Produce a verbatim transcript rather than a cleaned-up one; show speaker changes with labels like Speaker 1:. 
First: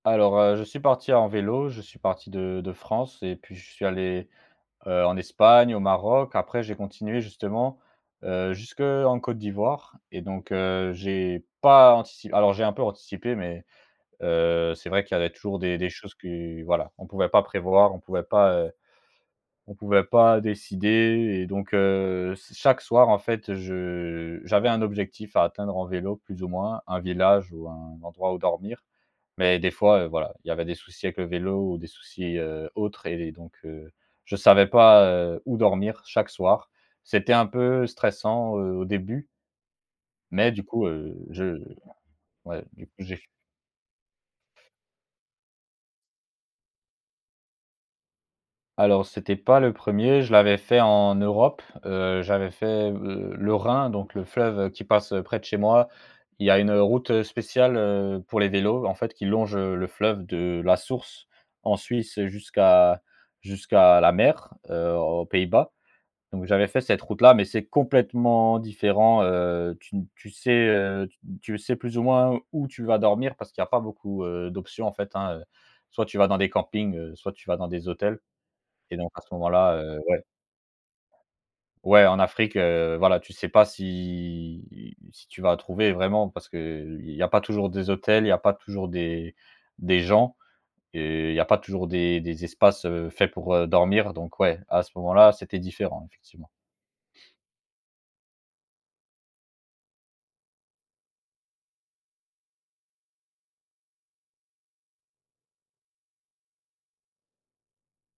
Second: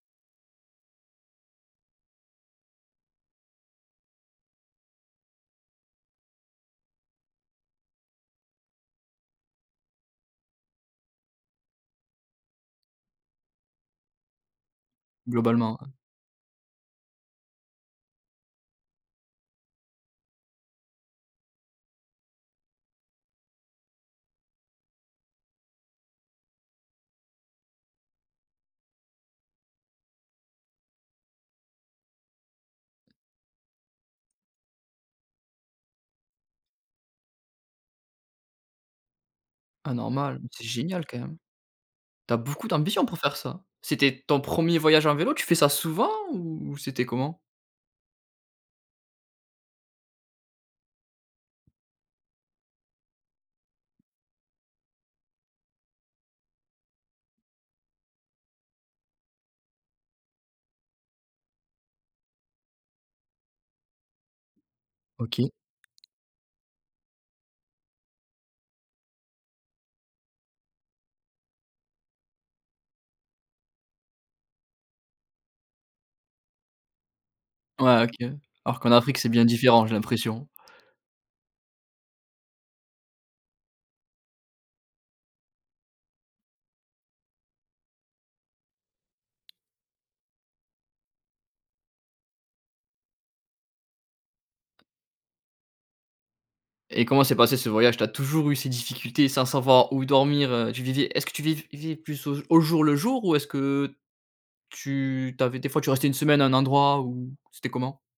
Speaker 1: Alors, heu, je suis parti en vélo, je suis parti de de France et puis je suis allé, heu, en Espagne, au Maroc, après j'ai continué justement, heu, jusqu'en Côte d'Ivoire et donc heu, j'ai pas antici alors j'ai un peu anticipé, mais heu, c'est vrai qu'il y avait toujours des
Speaker 2: Globalement,
Speaker 1: des
Speaker 2: hein.
Speaker 1: choses que voilà, on pouvait pas prévoir, on pouvait pas, heu, on pouvait pas décider et donc heu, s chaque soir en fait je j'avais un objectif à atteindre en vélo plus ou moins, un village ou un endroit où dormir, mais des fois voilà, il y avait des soucis avec le vélo ou des soucis, heu, autres et donc heu, je savais pas, heu, où dormir chaque soir. C'était un peu stressant, heu, au début
Speaker 2: Ah normal,
Speaker 1: mais du
Speaker 2: c'est
Speaker 1: coup,
Speaker 2: génial,
Speaker 1: heu,
Speaker 2: quand même.
Speaker 1: je
Speaker 2: Tu as
Speaker 1: ouais,
Speaker 2: beaucoup
Speaker 1: du coup,
Speaker 2: d'ambition
Speaker 1: j'ai
Speaker 2: pour
Speaker 1: f
Speaker 2: faire ça! C'était ton 1er voyage en vélo? Tu fais ça souvent, ou c'était comment?
Speaker 1: Alors c'était pas le premier, je l'avais fait en Europe, heu, j'avais fait le le Rhin, donc le fleuve qui passe près de chez moi. Il y a une route spéciale, heu, pour les vélos en fait qui longe le fleuve de la source en Suisse jusqu'à jusqu'à jusqu'à la mer, heu, aux
Speaker 2: OK.
Speaker 1: Pays-Bas, donc j'avais fait cette route là, mais c'est complètement différent. Heu, tu ne tu sais, heu, tu sais plus ou moins où tu vas dormir parce qu'il y a pas beaucoup, heu, d'options en fait hein. Soit tu vas dans des campings, soit tu vas dans des
Speaker 2: Ouais, OK,
Speaker 1: hôtels
Speaker 2: alors, qu'en
Speaker 1: et donc
Speaker 2: Afrique,
Speaker 1: à ce
Speaker 2: c'est bien
Speaker 1: moment là,
Speaker 2: différent, j'ai
Speaker 1: heu, ouais.
Speaker 2: l'impression.
Speaker 1: Ouais en Afrique, heu, voilà tu sais pas si si tu vas trouver vraiment parce qu'il y a pas toujours des hôtels, il y a pas toujours des des gens et il y a pas toujours des des espaces, heu, faits pour dormir donc ouais à ce moment-là c'était différent effectivement.
Speaker 2: Et comment s'est passé ce voyage? Tu as toujours eu ces difficultés sans savoir où dormir? Tu vivais est-ce que tu viv vais plus au jour le jour? Ou est-ce que tu tu avais des fois tu restais une semaine à un endroit où c'était comment?